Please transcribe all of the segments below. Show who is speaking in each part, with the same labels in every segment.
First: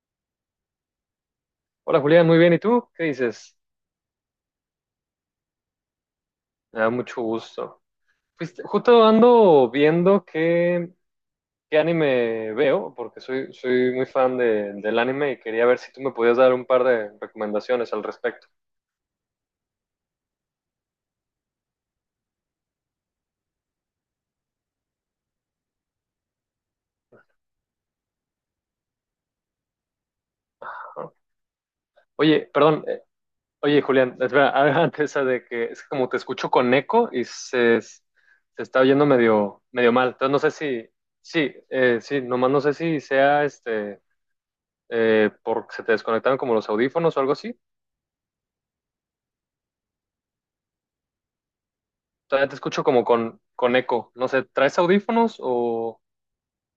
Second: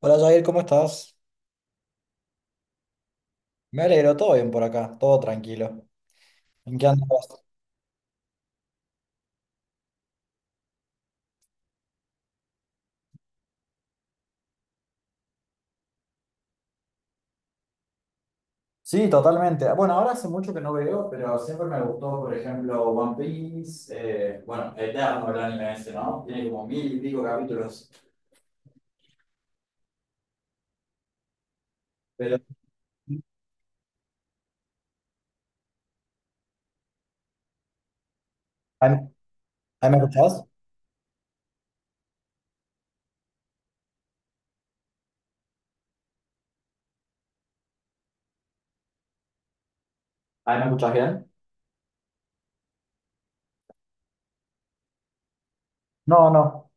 Speaker 1: Hola Jair, ¿cómo estás?
Speaker 2: Hola Julián, muy bien. ¿Y tú? ¿Qué dices?
Speaker 1: Me alegro, todo bien por acá, todo tranquilo. ¿En
Speaker 2: Me
Speaker 1: qué
Speaker 2: da
Speaker 1: andas?
Speaker 2: mucho gusto. Pues justo ando viendo qué anime veo, porque soy muy fan del anime y quería ver si tú me podías dar un par de recomendaciones al respecto.
Speaker 1: Sí, totalmente. Bueno, ahora hace mucho que no veo, pero siempre me gustó, por ejemplo, One Piece, bueno, Eterno, el anime ese, ¿no? Tiene como mil y pico capítulos.
Speaker 2: ¿No?
Speaker 1: Pero,
Speaker 2: Oye, perdón, oye Julián, espera, antes de que es que como te escucho con eco y se está
Speaker 1: ¿ahí,
Speaker 2: oyendo medio,
Speaker 1: ahí
Speaker 2: medio
Speaker 1: me
Speaker 2: mal. Entonces no
Speaker 1: escuchás?
Speaker 2: sé si, sí, sí, nomás no sé si sea este, porque se te desconectaron como los audífonos o algo así.
Speaker 1: ¿Ahí me escuchas bien?
Speaker 2: Todavía te escucho como con eco. No sé, ¿traes audífonos o...?
Speaker 1: No, no.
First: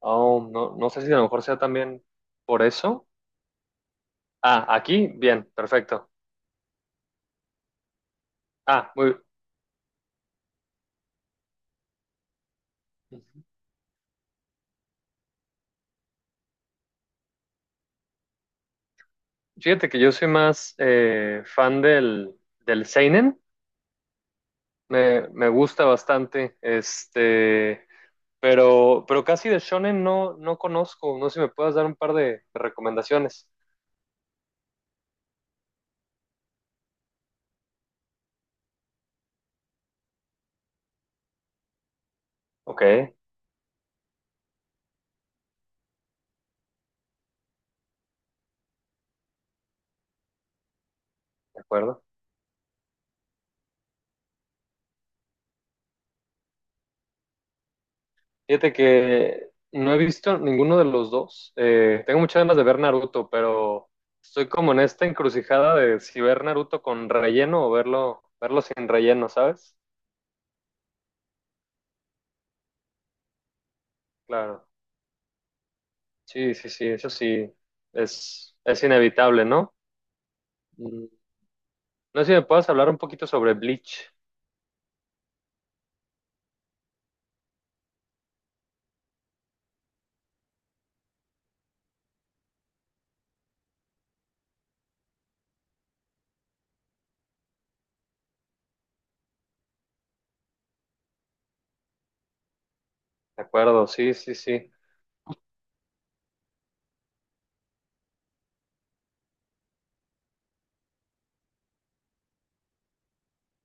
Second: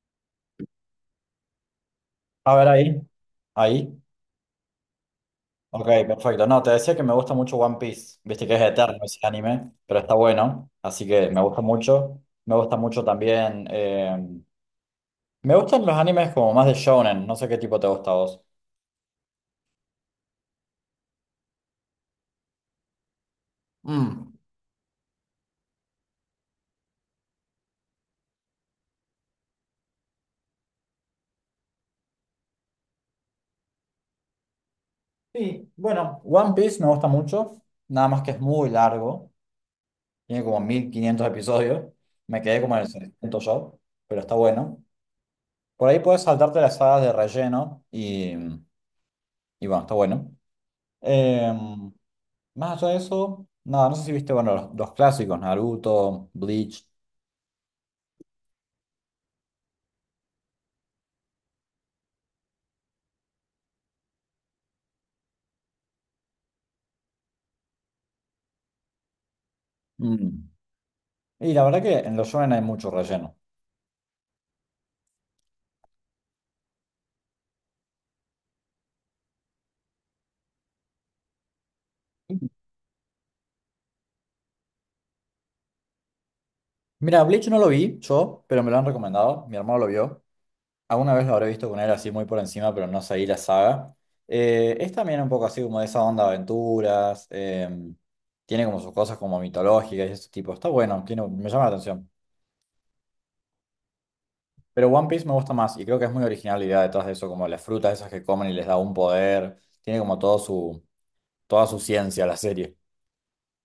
Speaker 2: Oh, no, no sé si a lo mejor sea también
Speaker 1: A
Speaker 2: por
Speaker 1: ver, ahí.
Speaker 2: eso.
Speaker 1: Ahí.
Speaker 2: Ah, aquí, bien,
Speaker 1: Ok,
Speaker 2: perfecto.
Speaker 1: perfecto. No, te decía que me gusta mucho One Piece. Viste que es
Speaker 2: Ah,
Speaker 1: eterno
Speaker 2: muy...
Speaker 1: ese anime, pero está bueno, así que me gusta mucho. Me gusta mucho también. Me gustan los animes como más de shonen, no sé qué tipo te gusta a vos.
Speaker 2: Fíjate que yo soy más fan del seinen.
Speaker 1: Mm.
Speaker 2: Me gusta bastante. Este... Pero casi de shonen no, no conozco. No sé si me puedas dar un par de recomendaciones.
Speaker 1: Sí, bueno, One Piece me gusta mucho, nada más que es muy largo, tiene como 1500 episodios, me quedé como
Speaker 2: Ok,
Speaker 1: en el
Speaker 2: de
Speaker 1: 600 yo, pero está bueno. Por ahí puedes saltarte las sagas de relleno y bueno, está bueno. Em,
Speaker 2: acuerdo.
Speaker 1: Más allá de eso, nada, no sé si viste, bueno, los clásicos, Naruto, Bleach.
Speaker 2: Fíjate que no he visto ninguno de los dos. Tengo muchas ganas de ver Naruto, pero estoy como en esta encrucijada de si ver Naruto con relleno o verlo sin relleno, ¿sabes?
Speaker 1: Mm. Y la verdad que en los shonen hay mucho relleno.
Speaker 2: Claro. Sí, sí, sí, eso sí es inevitable, ¿no? Mm, no sé si me puedes hablar un poquito sobre Bleach.
Speaker 1: Mira, Bleach no lo vi yo, pero me lo han recomendado, mi hermano lo vio. Alguna vez lo habré visto con él así muy por encima, pero no seguí la saga. Es también un poco así como de esa onda de aventuras. Tiene como sus cosas como mitológicas y ese tipo. Está bueno, tiene, me llama la atención.
Speaker 2: De acuerdo, sí, sí, sí,
Speaker 1: Pero One Piece me gusta más y creo que es muy original la idea detrás de eso, como las frutas esas que comen y les da un poder. Tiene como todo su, toda su ciencia la serie.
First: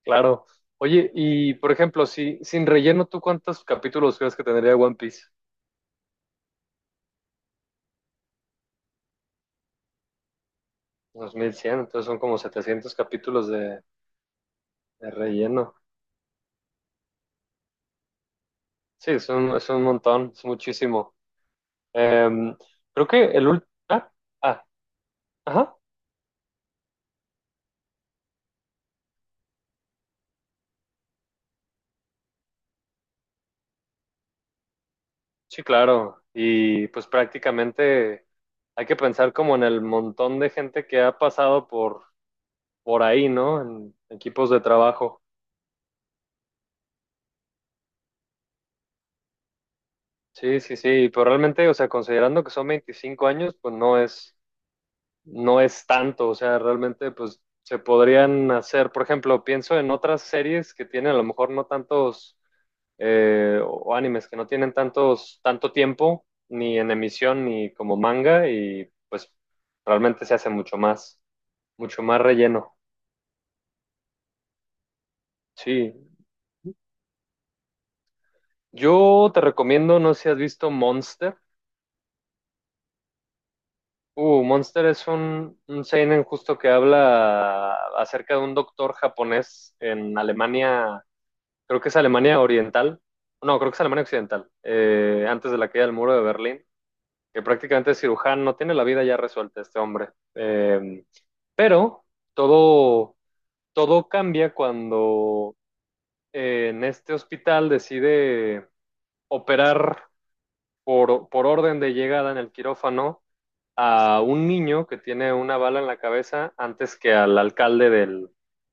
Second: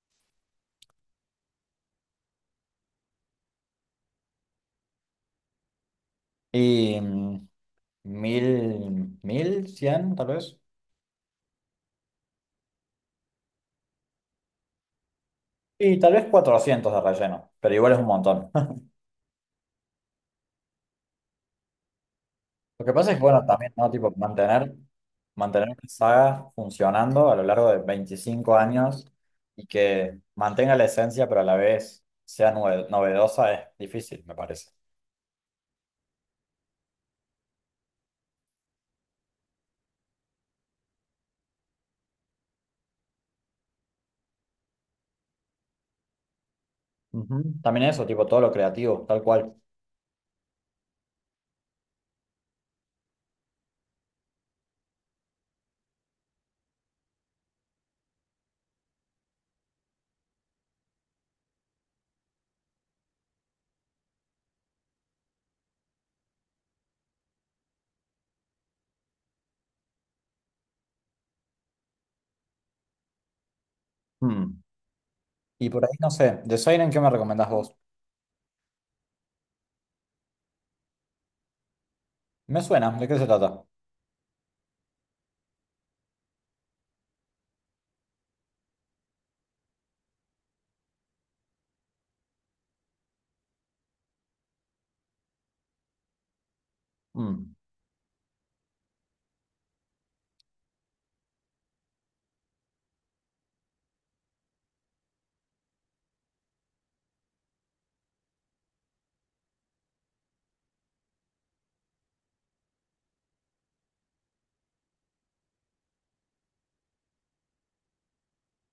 Speaker 2: claro. Oye, y por ejemplo, si sin relleno, ¿tú cuántos capítulos crees que tendría One Piece?
Speaker 1: Y mm, Mil, 1100 tal vez.
Speaker 2: 2100 entonces son como 700 capítulos de relleno.
Speaker 1: Y tal vez 400 de relleno, pero igual es un montón.
Speaker 2: Sí, es un montón, es muchísimo. Em,
Speaker 1: Lo que
Speaker 2: creo
Speaker 1: pasa es que,
Speaker 2: que
Speaker 1: bueno,
Speaker 2: el último...
Speaker 1: también, ¿no? Tipo,
Speaker 2: Ah, ah,
Speaker 1: mantener una
Speaker 2: ajá,
Speaker 1: saga funcionando a lo largo de 25 años y que mantenga la esencia, pero a la vez sea novedosa es difícil, me parece.
Speaker 2: sí, claro. Y pues prácticamente hay que pensar como en el montón de gente que ha pasado por ahí, ¿no? En equipos de trabajo.
Speaker 1: Ujú. También eso, tipo, todo lo creativo, tal cual.
Speaker 2: Sí, sí, sí, pero realmente, o sea, considerando que son 25 años, pues no es tanto, o sea, realmente, pues se podrían hacer, por ejemplo, pienso en otras series que tienen a lo mejor no tantos o animes que no tienen tantos, tanto tiempo, ni en emisión, ni como manga, y pues realmente se hace mucho más relleno.
Speaker 1: Mm. Y por ahí,
Speaker 2: Sí,
Speaker 1: no sé, de Siren, ¿qué me recomendás vos?
Speaker 2: yo te recomiendo, no sé si has visto Monster.
Speaker 1: Me suena, ¿de qué se trata?
Speaker 2: Monster es un seinen justo que habla acerca de un doctor japonés en Alemania, creo que es Alemania Oriental, no, creo que es Alemania Occidental, antes de la caída del muro de Berlín que
Speaker 1: Mm.
Speaker 2: prácticamente es cirujano, no tiene la vida ya resuelta este hombre. Pero todo, todo cambia cuando en este hospital decide operar por orden de llegada en el quirófano a un niño que tiene una bala en la cabeza antes que al alcalde del,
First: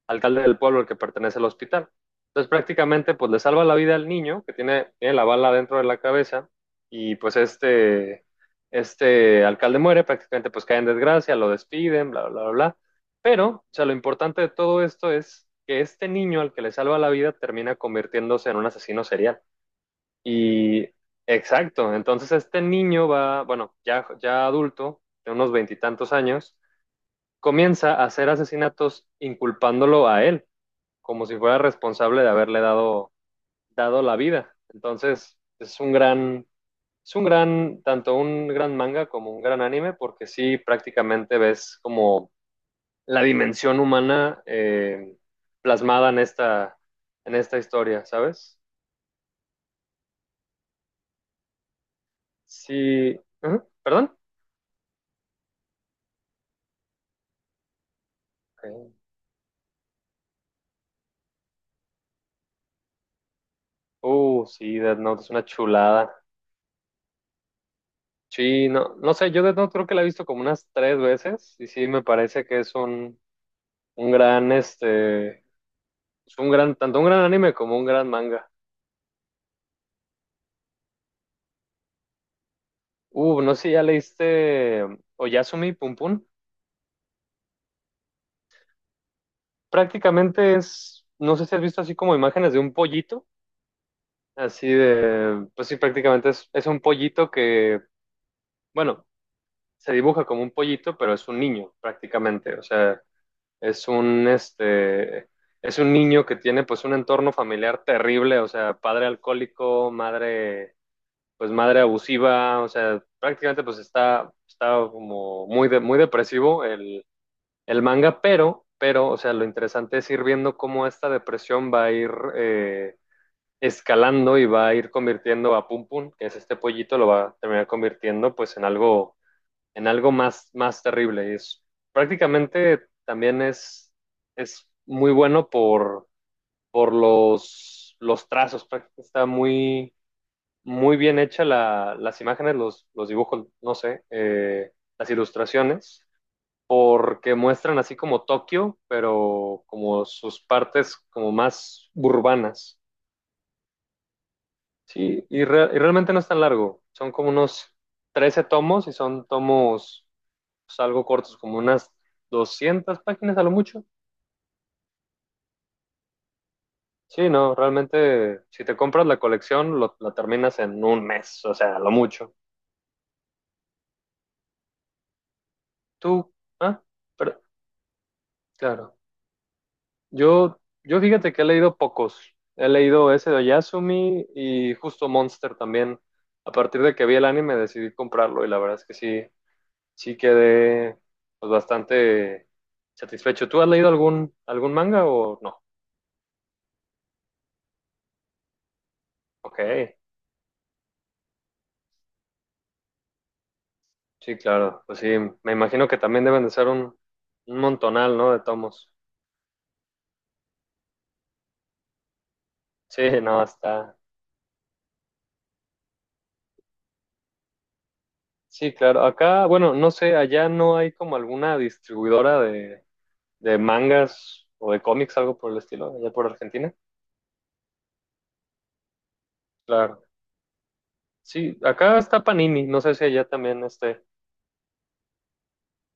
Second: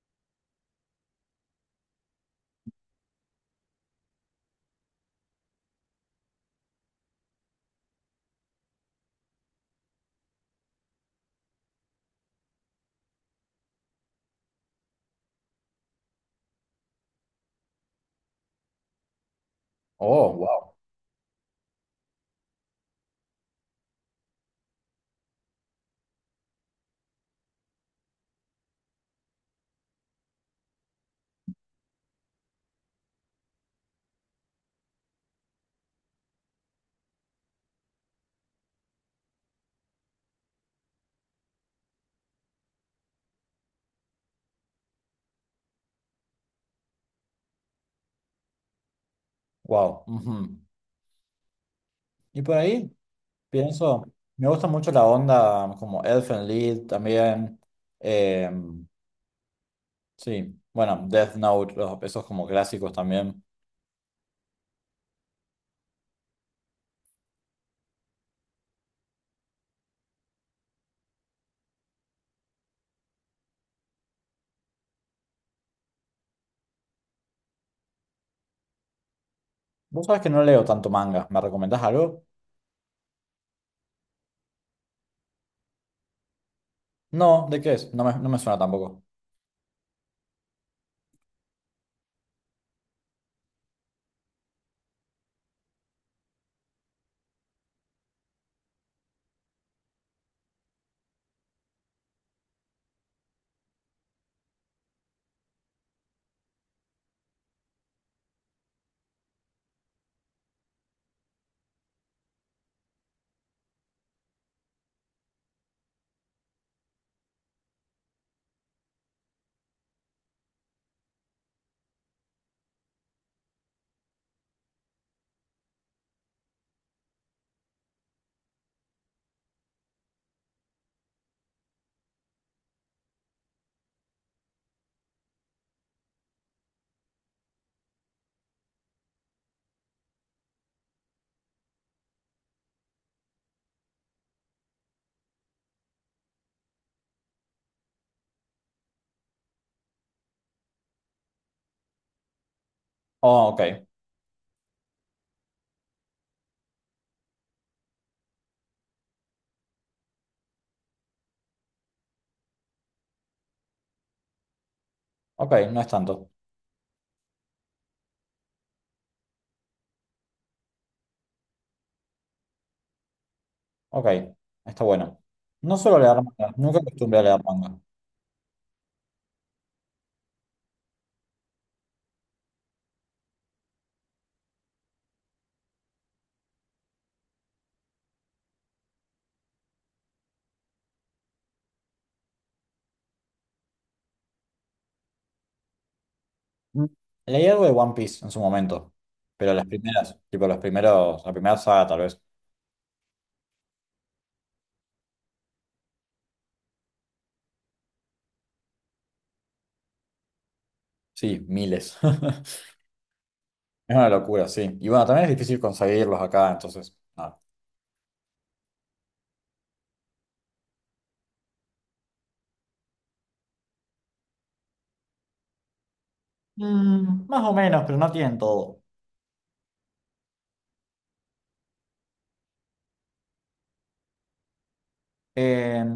Speaker 2: alcalde del pueblo al que pertenece el hospital. Entonces prácticamente pues le salva la vida al niño que tiene la bala dentro de la cabeza y pues este alcalde muere, prácticamente pues cae en desgracia, lo despiden, bla, bla, bla, bla. Pero, o sea, lo importante de todo esto es que este niño al que le salva la vida termina convirtiéndose en un asesino serial.
Speaker 1: Oh, wow,
Speaker 2: Y exacto, entonces este niño va, bueno, ya, ya adulto, de unos veintitantos años, comienza a hacer asesinatos inculpándolo a él, como si fuera responsable de haberle dado la vida. Entonces, es un gran, tanto un gran manga como un gran anime, porque sí prácticamente ves como la dimensión humana plasmada en esta historia, ¿sabes?
Speaker 1: wow. Ujú. Y por ahí,
Speaker 2: Sí, ujú.
Speaker 1: pienso,
Speaker 2: ¿Perdón?
Speaker 1: me gusta mucho la onda como Elfen Lied también. em,
Speaker 2: Ok.
Speaker 1: Sí, bueno, Death Note, esos como clásicos también.
Speaker 2: Sí, Death Note es una chulada. Sí, no, no sé, yo Death Note creo que la he visto como unas tres veces y sí me parece que es un gran, este, un gran, tanto un gran anime como un gran manga.
Speaker 1: Vos sabés que no leo tanto manga. ¿Me recomendás algo?
Speaker 2: No sé si ya leíste Oyasumi Pum Pum.
Speaker 1: No, ¿de qué es? No me suena tampoco.
Speaker 2: Prácticamente es, no sé si has visto así como imágenes de un pollito, así de, pues sí, prácticamente es un pollito que, bueno, se dibuja como un pollito, pero es un niño prácticamente, o sea. es un, este, es un niño que tiene pues un entorno familiar terrible, o sea, padre alcohólico, madre abusiva, o sea, prácticamente pues está como muy, muy depresivo el manga, pero, o sea, lo interesante es ir viendo cómo esta depresión va a ir escalando y va a ir convirtiendo a Pum Pum, que es este pollito, lo va a terminar convirtiendo pues en algo más, más terrible. Y es, prácticamente también es muy bueno por los trazos. Está muy, muy bien hecha las imágenes, los dibujos, no sé, las ilustraciones, porque muestran así como Tokio, pero como sus partes como más urbanas.
Speaker 1: Oh, ok.
Speaker 2: Sí, y realmente no es tan largo. Son como unos 13 tomos y son tomos salgo cortos, como unas 200 páginas a lo mucho.
Speaker 1: Ok, no es tanto.
Speaker 2: Sí, no, realmente si te compras la colección, la terminas en un mes, o sea, a lo mucho.
Speaker 1: Ok, está bueno. No suelo leer
Speaker 2: Tú,
Speaker 1: manga, nunca
Speaker 2: ah,
Speaker 1: acostumbré a
Speaker 2: pero
Speaker 1: leer manga.
Speaker 2: claro, yo fíjate que he leído pocos. He leído ese de Yasumi y justo Monster también. A partir de que vi el anime decidí comprarlo y la verdad es que sí, sí quedé pues, bastante satisfecho. ¿Tú has leído algún manga o no?
Speaker 1: Mm. Leí algo de One Piece en su momento, pero
Speaker 2: Ok.
Speaker 1: las primeras, tipo los primeros, la primera saga tal vez.
Speaker 2: Sí, claro. Pues sí, me imagino que también deben de ser un montonal, ¿no? De tomos.
Speaker 1: Sí, miles.
Speaker 2: Sí, no,
Speaker 1: Es
Speaker 2: está.
Speaker 1: una locura, sí. Y bueno, también es difícil conseguirlos acá, entonces, nada.
Speaker 2: Sí, claro. Acá, bueno, no sé, allá no hay como alguna distribuidora de mangas o de cómics, algo por el estilo, allá por Argentina.
Speaker 1: Mm, más o menos, pero no tienen todo.
Speaker 2: Claro. Sí, acá está Panini, no sé si allá también esté.
Speaker 1: Em,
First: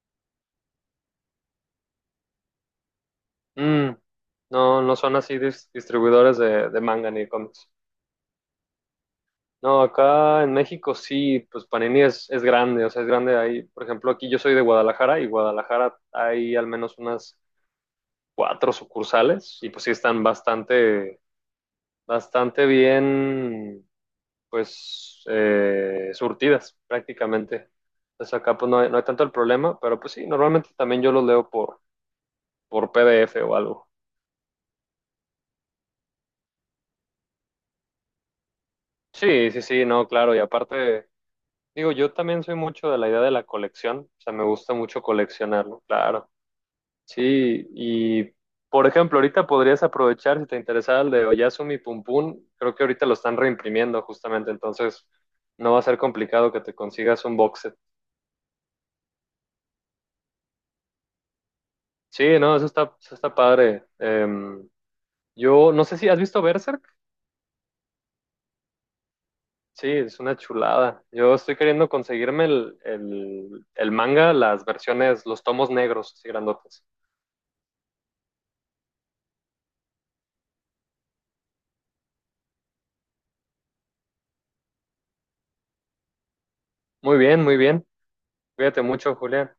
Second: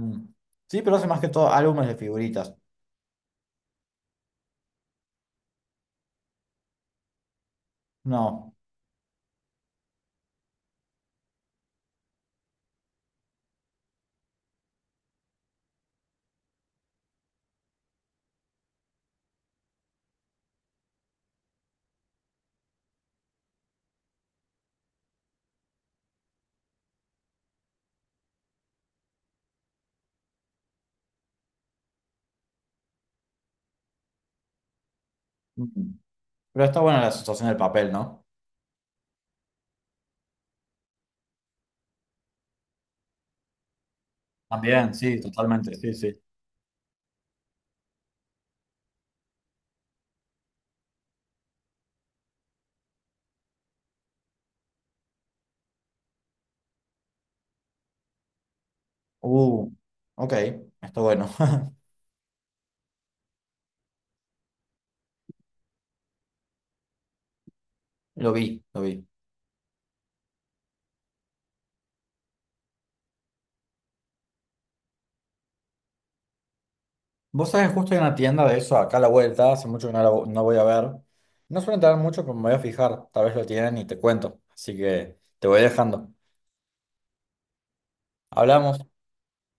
Speaker 1: sí, pero hace más que todo álbumes de figuritas.
Speaker 2: Mm, no, no son así distribuidores de manga ni de cómics.
Speaker 1: No.
Speaker 2: No, acá en México sí, pues Panini es grande, o sea, es grande ahí. Por ejemplo, aquí yo soy de Guadalajara y Guadalajara hay al menos unas cuatro sucursales y pues sí están bastante, bastante bien, pues, surtidas prácticamente. Entonces acá pues no hay tanto el problema, pero pues sí, normalmente también yo los leo por PDF o algo.
Speaker 1: Mm. Pero está buena la sensación del papel, ¿no?
Speaker 2: Sí, sí, sí, no, claro, y aparte, digo, yo también soy mucho de la idea de la colección, o sea, me gusta
Speaker 1: También,
Speaker 2: mucho
Speaker 1: sí, totalmente,
Speaker 2: coleccionarlo,
Speaker 1: sí, sí.
Speaker 2: claro. Sí, y por ejemplo, ahorita podrías aprovechar si te interesaba el de Oyasumi Pum Pum. Creo que ahorita lo están reimprimiendo justamente, entonces no va a ser complicado que te consigas un box set.
Speaker 1: Uh, ok, está bueno.
Speaker 2: Sí, no, eso está padre. Yo no sé si has visto Berserk.
Speaker 1: Lo vi, lo vi.
Speaker 2: Sí, es una chulada. Yo estoy queriendo conseguirme el manga, las versiones, los tomos negros, así grandotes.
Speaker 1: Vos sabés, justo hay una tienda de eso acá a la vuelta, hace mucho que no, no voy a ver. No suelen tener mucho, pero me voy a fijar, tal vez lo tienen y te cuento. Así que te voy dejando.
Speaker 2: Muy bien, muy bien. Cuídate
Speaker 1: Hablamos.
Speaker 2: mucho, Julián.